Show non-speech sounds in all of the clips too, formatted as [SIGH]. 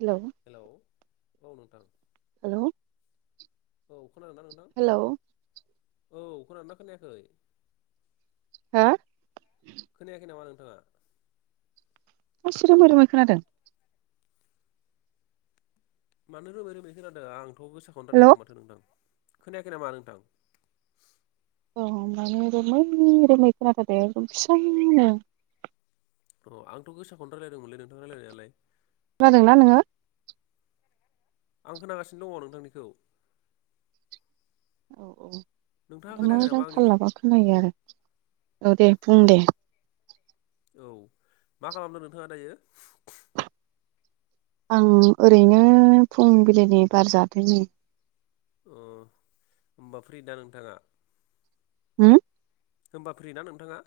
Hello औ नोंथां hello औ खोनादोंना नोंथां औ खोनादोंना खोनायाखै, खोनायाखै नामा नोंथाङा? मा एसे रोमै रोमै खोनादों, मानो रोमै रोमै खोनादों आंथ' गोस्साखौनो हेलौ रायलायदों माथो नोंथां खोनायाखै नामा नोंथां अ माने रोमै रोमै खोनाथारदों एखदम फिसानो अ आंथ' गोसाखौनो रायलायदोंमोनलै नोंथां रायलायनायालाय खोनादोंना नोङो आं खोनागासिनो दङ नोंथांनिखौ औ औ नोंथाङा माने खोनायाखै मोजां नामा थाल आंनिखौ लाबा खोनायो आरो औ दे बुं दे औ मा खालामदों नोंथाङा दायो आं ओरैनो फुंबिलिनि बार जादों नै अ होमबा फ्रि दा नोंथाङा होम होमबा फ्रि ना नोंथाङा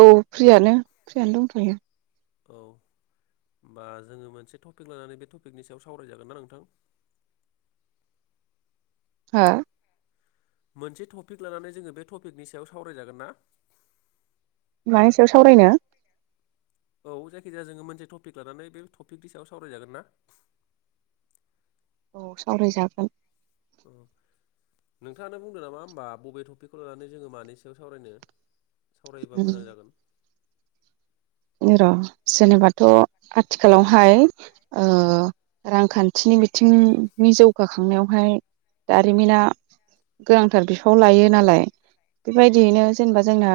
औ फ्रियानो फ्रियानो दंथयो औ होमबा जोङो मोनसे टपिक लानानै बे टपिकनि सायाव सावरायजागोन ना नोंथां [INAUDIBLE] हा मोनसे टपिक लानानै जोङो बे टपिकनि सायाव सावरायजागोन ना मानि सायाव सावरायनो औ जायखिजाया जोङो मोनसे टपिक लानानै बे टपिकनि सायाव सावरायजागोन ना [INAUDIBLE] औ सावरायजागोन [INAUDIBLE] नोंथाङानो बुंदो नामा होमबा बबे टपिकखौ लानानै जोङो मानि सायाव सावरायनो सावरायोबा उम मोजां जागोन र जेनेबाथ' आथिखालावहाय ओ रांखान्थिनि बिथिं नि जौगाखांनायावहाय दारिमिना गोनांथार बिफाव लायो नालाय औ बेबायदियैनो जेनेबा जोंना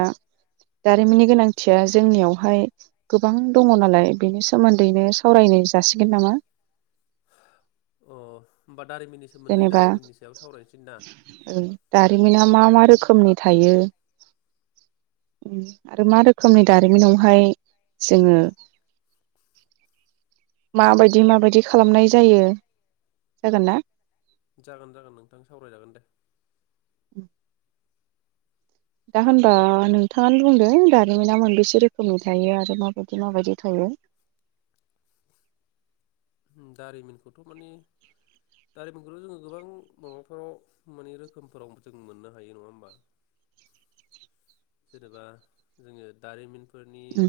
दारिमिननि गोनांथिया जोंनियावहाय गोबां दङ नालाय बेनि सोमोन्दैनो सावरायनाय जासिगोन नामा [UNINTELLIGIBLE] अ होमबा दारिमिननि सोमोन्दै जेनेबा दारिमिननि सायाव सावरायनोसै ना रिमिना मा मा रोखोमनि थायो उम आरो मा रोखोमनि दारिमिनावहाय जोङो [INAUDIBLE] माबायदि माबायदि खालामनाय जायो जागोन ना जागोन जागोन नोंथां सावरायजागोन दे [UNINTELLIGIBLE] दा होनबा खोनादोंना नोंथां नोंथाङानो बुंदो दा रिमिना मोनबेसे रोखोमनि थायो आरो माबायदि माबायदि थायो दारिमिनखौथ' माने दारिमिनखौथ' जोङो गोबां माबाफोराव माने रोखोमफोराव जों मोननो हायो नङा होमबा जेनेबा जोंङो दारिमिन उ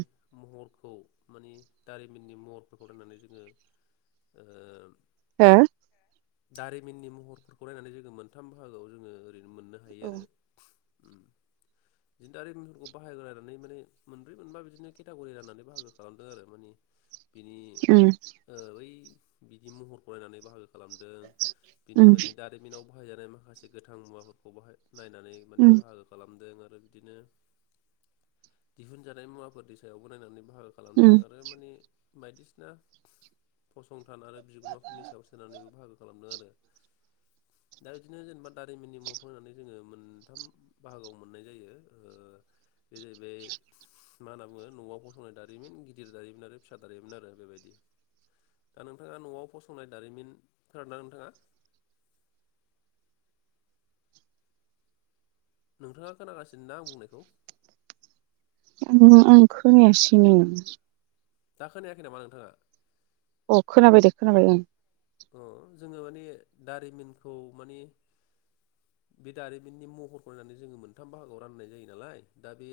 खौ माने दारिमिननि महरफोरखौ नायनानै जोङो ओ हो दारिमिननि महरफोरखौ नायनानै जोङो मोनथाम बाहागोआव जोङो ओरैनो मोननो हायो हो आरो उम बिदिनो दारिमिनफोरखौ बाहागो राननानै माने मोनब्रै मोनबा बिदिनो केटागरि राननानै बाहागो खालामदों आरो माने बिनि ओ बै बिदि महर नायनानै बाहागोखौ खालामदों बिनि माने दारिमिनाव बाहायजानाय माखासे गोथां मुवाफोरखौ बाहाय नायनानै माने बाहागो खालामदों आ बिदिनो दिहुनजानाय मुवाफोरनि सायावबो नायनानै बाहागो खालामदों आरो माने बायदिसिना फसंथान आरो बिगोमाफोरनि सायाव सोनारनानैबो बाहागो खालामदों आरो दा बिदिनो जेनेबा दारिमिननि मरखौ नायनानै जोङो मोनथाम बाहागोआव मोननाय जायो ओ बे जाहैबाय मा होनना बुङो न'आव फसंनाय दारिमिन गिदिर दारिमिन आरो फिसा दारिमिन आरो बेबायदि दा नोंथाङा न'आव फसंनाय दारिमिन खोनादों ना नोंथाङा नोंथाङा खोनागासिनो ना आं बुंनायखौ ओहो आं खोनायासैनो दा खोनायाखै नामा नोंथाङा अ खोनाबाय दे खोनाबाय ओं अ जोङो माने दारिमिनखौ माने बे दारिमिननि महर नायनानै जोङो मोनथाम बाहागोआव राननाय जायो नालाय दा बे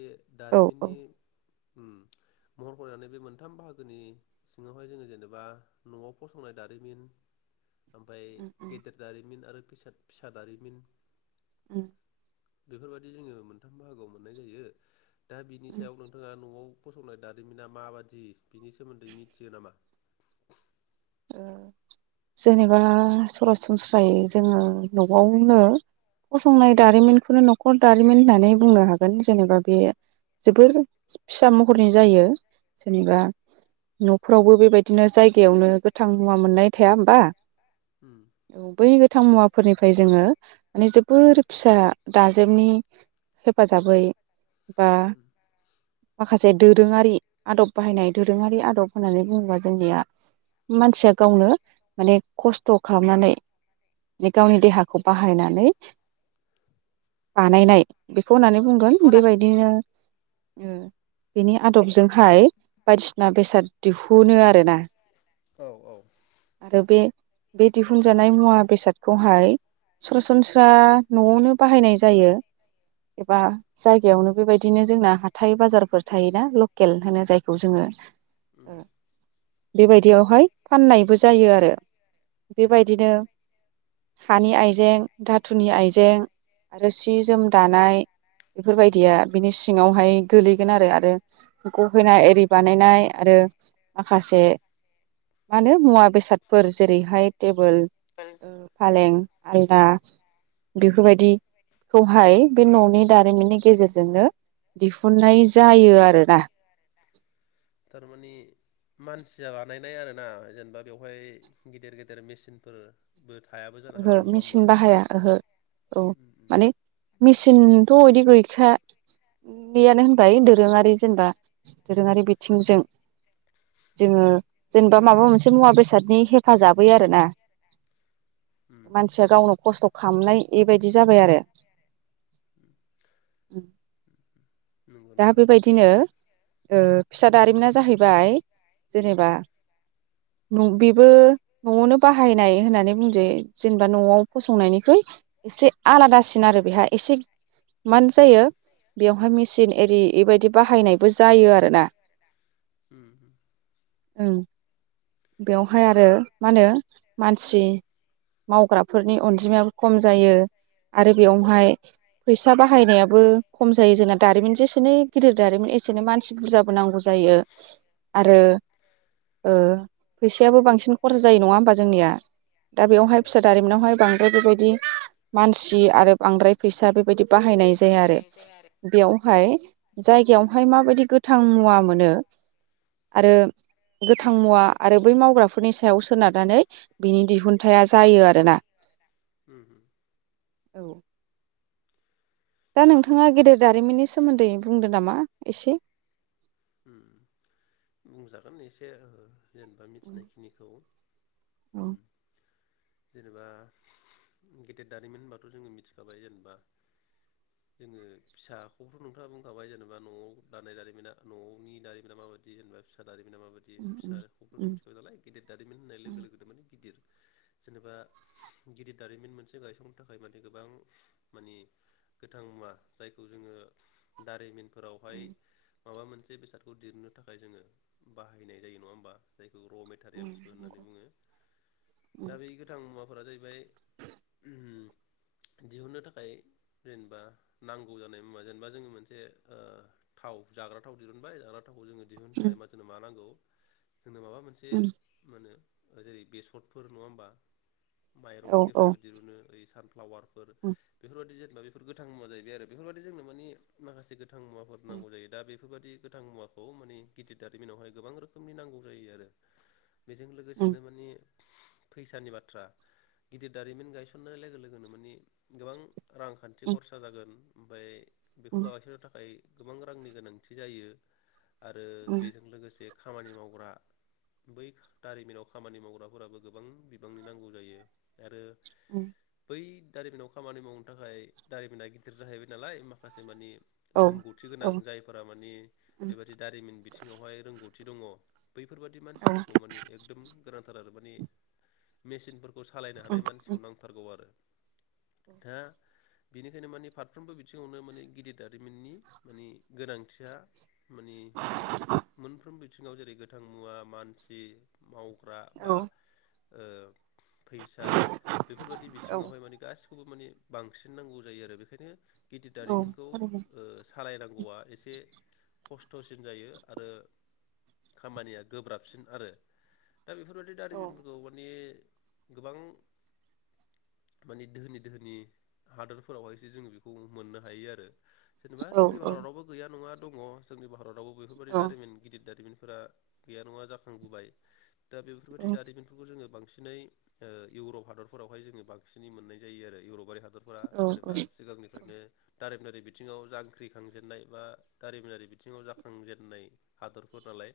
औ औ दारिमिननि उ महर नायनानै बे मोनथाम बाहागोनि सिङावहाय जोङो जेनेबा न'आव फसंनाय दारिमिन ओमफ्राय गेदेर दारिमिन आरो फिसा फिसा दारिमिन उ बेफोरबायदि जोङो मोनथाम बाहागोआव मोननाय जायो दा बिनि सायाव नोंथाङा न'आव फसंनाय दारिमिना माबादि बिनि सोमोन्दै मिथियो नामा ओ जेनेबा सरासनस्रायै जोङो न'आवनो फसंनाय दारिमिनखौनो न'खर दारिमिन होननानै बुंनो हागोन जेनेबा बे जोबोर फिसा महरनि जायो जेनेबा न'फोरावबो बेबायदिनो जायगायावनो गोथां मुवा मोननाय थाया होमबा उम औ बै गो थां मुवाफोरनिफ्राय जोङो माने जोबोर फिसा दाजेमनि हेफाजाबै बा उम मा खासे दोरोङारि आदब बाहायनाय दोरोङारि आदब होननानै बुङोबा जोंनिया मानसिया गावनो माने खस्थ' खालामनानै गावनि देहाखौ बाहायनानै बानायनाय बे फनानै बुंगोन बेखौ ना बेबायदिनो बेनि आदबजोंहाय बायदिसिना बेसाद दिहुनो आरोना औ औ आरो बे बे दिहुनजानाय मुवा बेसादखौहाय सरासनस्रा न'आवनो बाहायनाय जायो एबा उम जायगायावनो बेबायदिनो जोंना हाथाइ बाजारफोर थायोना लकेल होनो जायखौ जोङो उम ओ बेबायदियाव हाय फाननायबो जायो आरो उम बेबायदिनो हानि आइजें धाथुनि आइजें आरो सि जोम दानाय उम बेफोरबायदिया बिनि सिङावहाय गोलैगोन आरो आरो गफैनाय एरि बानायनाय आरो माखासे मानो मुवा बेसादफोर जेरैहाय टेबोल फालें आलदा उम बेफोरबायदि खौहाय बे न'नि दारिमिननि गेजेरजोंनो दिहुननाय जायो आरो। थारमाने मानसिया बानायनाय आरो ना जेनेबा बेवहाय गिदिर गिदेर मेसिनफोरबो थायाबो जानो ओहो हागौ नङा होमबा? मिसिन बाहाया ओहो औ उम उम माने मिसिन सिनथ' इदि गैखा गैयानो होनजायो दोरोङारि जेनेबा दोरोङारि बिथिंजों। जोङो जेनेबा माबा मोनसे मुवा बेसादनि हेफाजाबै आरोना। उम खामनाय एबायदि जाबाय आरो। उम नंगौ दा नंगौ बेबायदिनो ओ फिसा दारिमिना जाहैबाय जेनेबा बेबो न'आवनो बाहायनाय होननानै बुंजायो। जेनेबा न'आव फसंनायनिख्रुय एसे आलादासिन आरो बेहा एसे मानो जायो बेवहाय मेचिन एरि एबायदि बाहायनायबो जायो आरोना। उम उम ओं। बेवहाय आरो माहोनो मानसि मावग्राफोरनि अनजिमायाबो खम जायो। आरो बेयावहाय फैसा बाहायनायाबो खम जायो जोंना दारिमिन जोंना जेसेनो गिदिर दारिमिन एसेनो मानसि बुरजाबोनांगौ जायो उम आरो ओ फैसायाबो बांसिन खरज जायो नङा होमबा जोंनिया? दा बेवहाय फिसा दारिमिनावहाय बांद्राय बेबायदि मानसि आरो बांद्राय फैसा बेबायदि बाहायनाय जाया बांद्राय बेबायदि आरो बाहायनाय जाया आरो बेयावहाय जायगायावहाय माबायदि गोथां मुवा मोनो आरो गोथां मुवा आरो बै मावग्राफोरनि सायाव सोनारनानै बिनि दिहुनथाइया जायो आरोना। उम दा नोंथाङा गेदेर दारिमिननि सोमोन्दै बुंदो नामा एसे? ओम बुंजागोन एसे जेनेबा औ मिथिनायखिनिखौ। औ। उम जेनेबा गेदेर दारिमिन होनबाथ' जोङो मिथिखाबाय जेनेबा जोङो फिसा हखौथ' नोंथाङा बुंखाबाय जेनेबा न'आव बानायनाय दारिमिना न'नि दारिमिना माबायदि जेनेबा दारि दारिमिना माबायदि औ फिसा ह' मिथिखाबाय नालाय गिदिर दारिमिन होननाय लोगो लोगोनो माने गिदिर जेनेबा गिदिर दारिमिन मोनसे गायसंनो थाखाय माने गोबां मानि गोथां मुवा जायखौ जोङो दारिमिन फोरावहाय माबा मोनसे बेसादखौ दिरनो थाखाय जोङो बाहायनाय जायो नङा होमबा जाय बे र' मेटारियेल्सबो होननानै बुङो दा बे गोथां मुवाफोरा जाहैबाय उम। दिहुननो थाखाय जेनेबा नांगौ जानाय मुवा जेनेबा जोंनि मोनसे थाव जाग्रा थाव दिहुनबाय जाग्रा थावखौ जोङो दिहुननो थाखाय मा नांंगौ जोंनो माबा मोनसे मा होनो जेरै बेसरफोर नङा होमबा? माइरंफोरनिफ्रायबो दिरुनो ओइ सानफ्लावारफोर बेफोरबायदि बेफोर गोथां मुवा जाहैबाय आरो बेफोरबायादि जोंनो मानि माखासे गोथां मुवाफोर नांगौ जायो। बेफोरबादि गोथां मुवाखौ माने गिदिर दारिमिनावहाय गोबां रोखोमनि नांगौ जायो आरो। बेजों लोगोसेनो माने फैसानि बाथ्रा गिदिर दारिमिन गायसननाय लोगो लोगोनो माने गोबां रांखान्थि खरसा जागोन ओमफाय बेखौ गायसननो थाखाय गोबां रांनि गोनांथि जायो आरो बेजों लोगोसे खामानि मावग्रा बै दारिमिनाव खामानि मावग्राफोराबो गोबां बिबांनि नांगौ जायो आरो उम। बै दारिमिनाव खामानि मावनो थाखाय दारिमिना गिदिर जाहैबाय नालाय माखासे मानि रोंगौथि गोनां जायफोरा मानि बेबादि दारिमिन बिथिङावहाय रोंगौथि दङ बैफोरबादि मानसिफोरखौ माने एकदम गोनांथार आरो माने मेसिनफोर खौ सालायनो हानाय मानसिखौ नांथारगौ आरो। दा बेनिखायनो माने फारफ्रोमबो बिथिङावनो माने गिदिर दारिमिननि माने गोनांथिया माने मोनफ्रोमबो बिथिङाव जेरै गोथां मुवा मानसि मावग्रा औ बा‌ ओ फैसा बेफोरबादि औ बिथिङावहाय माने गासि खौबो माने बांसिन नांगौ जायो आरो बेखायनो गिदिर औ दारिमिनखौ थारैनो ओ नायनांगौवा एसे खस्थसिन जायो आरो खामानिया गोब्राबसिन आरो दा बेफोरबायदि औ दारिमिनफोरखौ माने गोबां माने दोहोनि दोहोनि हादोरफोरावहायसो जोंङो बेखौ मोननो हायो आरो जेनेबा औ जोंनि भारदावबो गैया नङा दंङ जोंनि भारदावबो बेफोरबायदि दारिमिन गिदिद दारिमिन फोरा गैया नङा जाखांबोबाय दा बेफोरबायदि दारिमिनफोरखौ जोंङो बांसि नै ओ इउरप हादरफोरावहाय जोंङो बांसिनै मोननाय जायो आरो इउरपारि हा दरफोरा औ जेनेबा सिगांनिफ्रायनो दारिमिनारि बि थिङाव जांख्रिखांजेननाय बा दारिमिनारि बिथिङाव जाखांजेननाय हादर फोर नालाय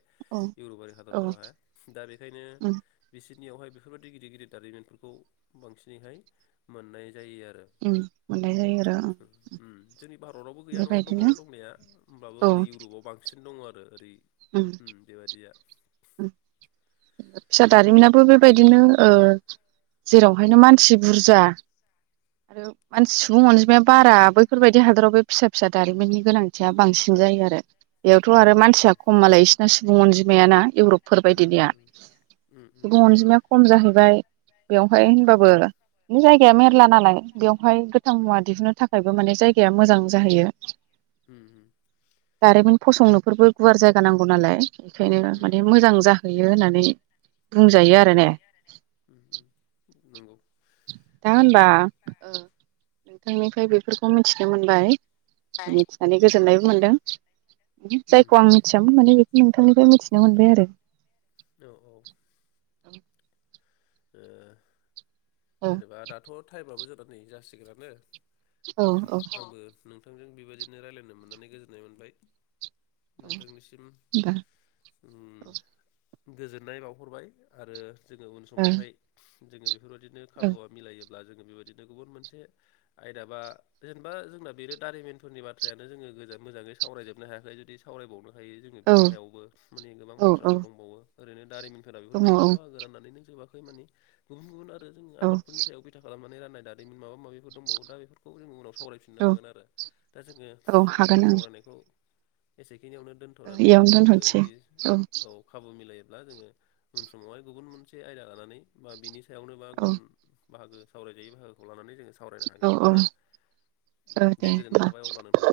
इउरबआरि औ हादरफोरावहाय दा बेखायनो औ बिसि नियावहाय बेफोरबायदि गिदिर गिदिर दारिमिनफोरखौ बांसिनैहाय मोननाय जायो आरो उम मोनाय जायो आरो उम भारदावबो गैया नङा दंङ दंनाया होमब्लाबो औ ओरै इउरबाव बांसिन दंङ आरो ओरै उम बेबायदिया फिसा दारिमिनाबो बेबायदिनो ओ जेरावहायनो मानसि बुरजा आरो मानसि सुबुं अनजिमाया बारा बैफोरबायदि हादराव बे फिसा फिसा दारिमिननि गोनांथिया बांसिन जायो आरो बेयावथ' औ आरो औ औ मानसिया खम मालाय इसिना सुबुं अनजिमायाना इउरबफोर उम उम बायदिनिया उम सुबुं अनजिमा खम जाहैबाय बेवहाय होनबाबो बे जायगाया मेरला नालाय बेवहाय गोथां मुवा दिहुननो थाखायबो माने जायगाया मोजां जाहैयो उम दारिमिन फसंनोफोरबो गुवार जायगा नांगौ नालाय बेखायनो उम माने मोजां जाहैयो होननानै बुंजायो आ रो ने उम उम नंगौ दा होनबा जेनेबा ओ नोंथांनिफ्राय बेफोरखौ मिथिनो मोनबाय मिथिनानै औ गोजोननायबो मोनदों उम जायखौ आं मिथियामोन माने नोंथांनिफ्राय मिथिनो मोनबाय आरो औ औ ओ औ जेनेबा दाथ' टाइमाबो जोंना नै जासिगोनानो अ औ औ होनबा आंबो नोंथांजों बेबायदिनो राय्लायनो मोननानै गोजोननाय मोनबाय नोंथांनिसिम उम गोजोननाय बावहरबाय आरो जोंङो उन समावहाय जोंङो बेफोरबायदिनो खाबुआ मिलायो ब्ला जोंङो बेबायदिनो गुबुन मोनसे आयदा बा जेनेबा जोंना बेनो दारिमिनफोरनि बाथ्रायानो जोंङो गोजान मोजाङै सावरायजोबनो हायाखै जुदि सावरायबावनो हायो जोंङो बिनि सायावबो माने गोबां बाथ्राफोर दंबावो ओरैनो दारिमिनफोरा बेफोर मोनथाम बाहागो राननानै नों जोबाखै माने गुबुन गुबुन आरो जों औ दङ औ आबादफोरनि सायाव बिथा खालामनानै रान होननाय दारिमिन माबा माबिफोर दंबावो दा बेफोरखौ जों उनाव साव सावरायफिननो औ हागोन आरो दा जोङो औ हागोन जोंनि आं सावरायनायखौ एसे खिनियावनो दोनथ'नानै इयावनो जोङो दोनथ'नोसै जुदि औ खाबु मिलायो ब्ला जोङो उन समावहाय गुबुन मोनसे आयदा लानानै बा बिनि सायावनो बा औ गुबुन बाहागो सावरायजायै बाहागोखौ लानानै जोङो सावरायनो औ हागोन ना औ दे गोजोननाय होमबा औ थाबाय अब्ला नोंथां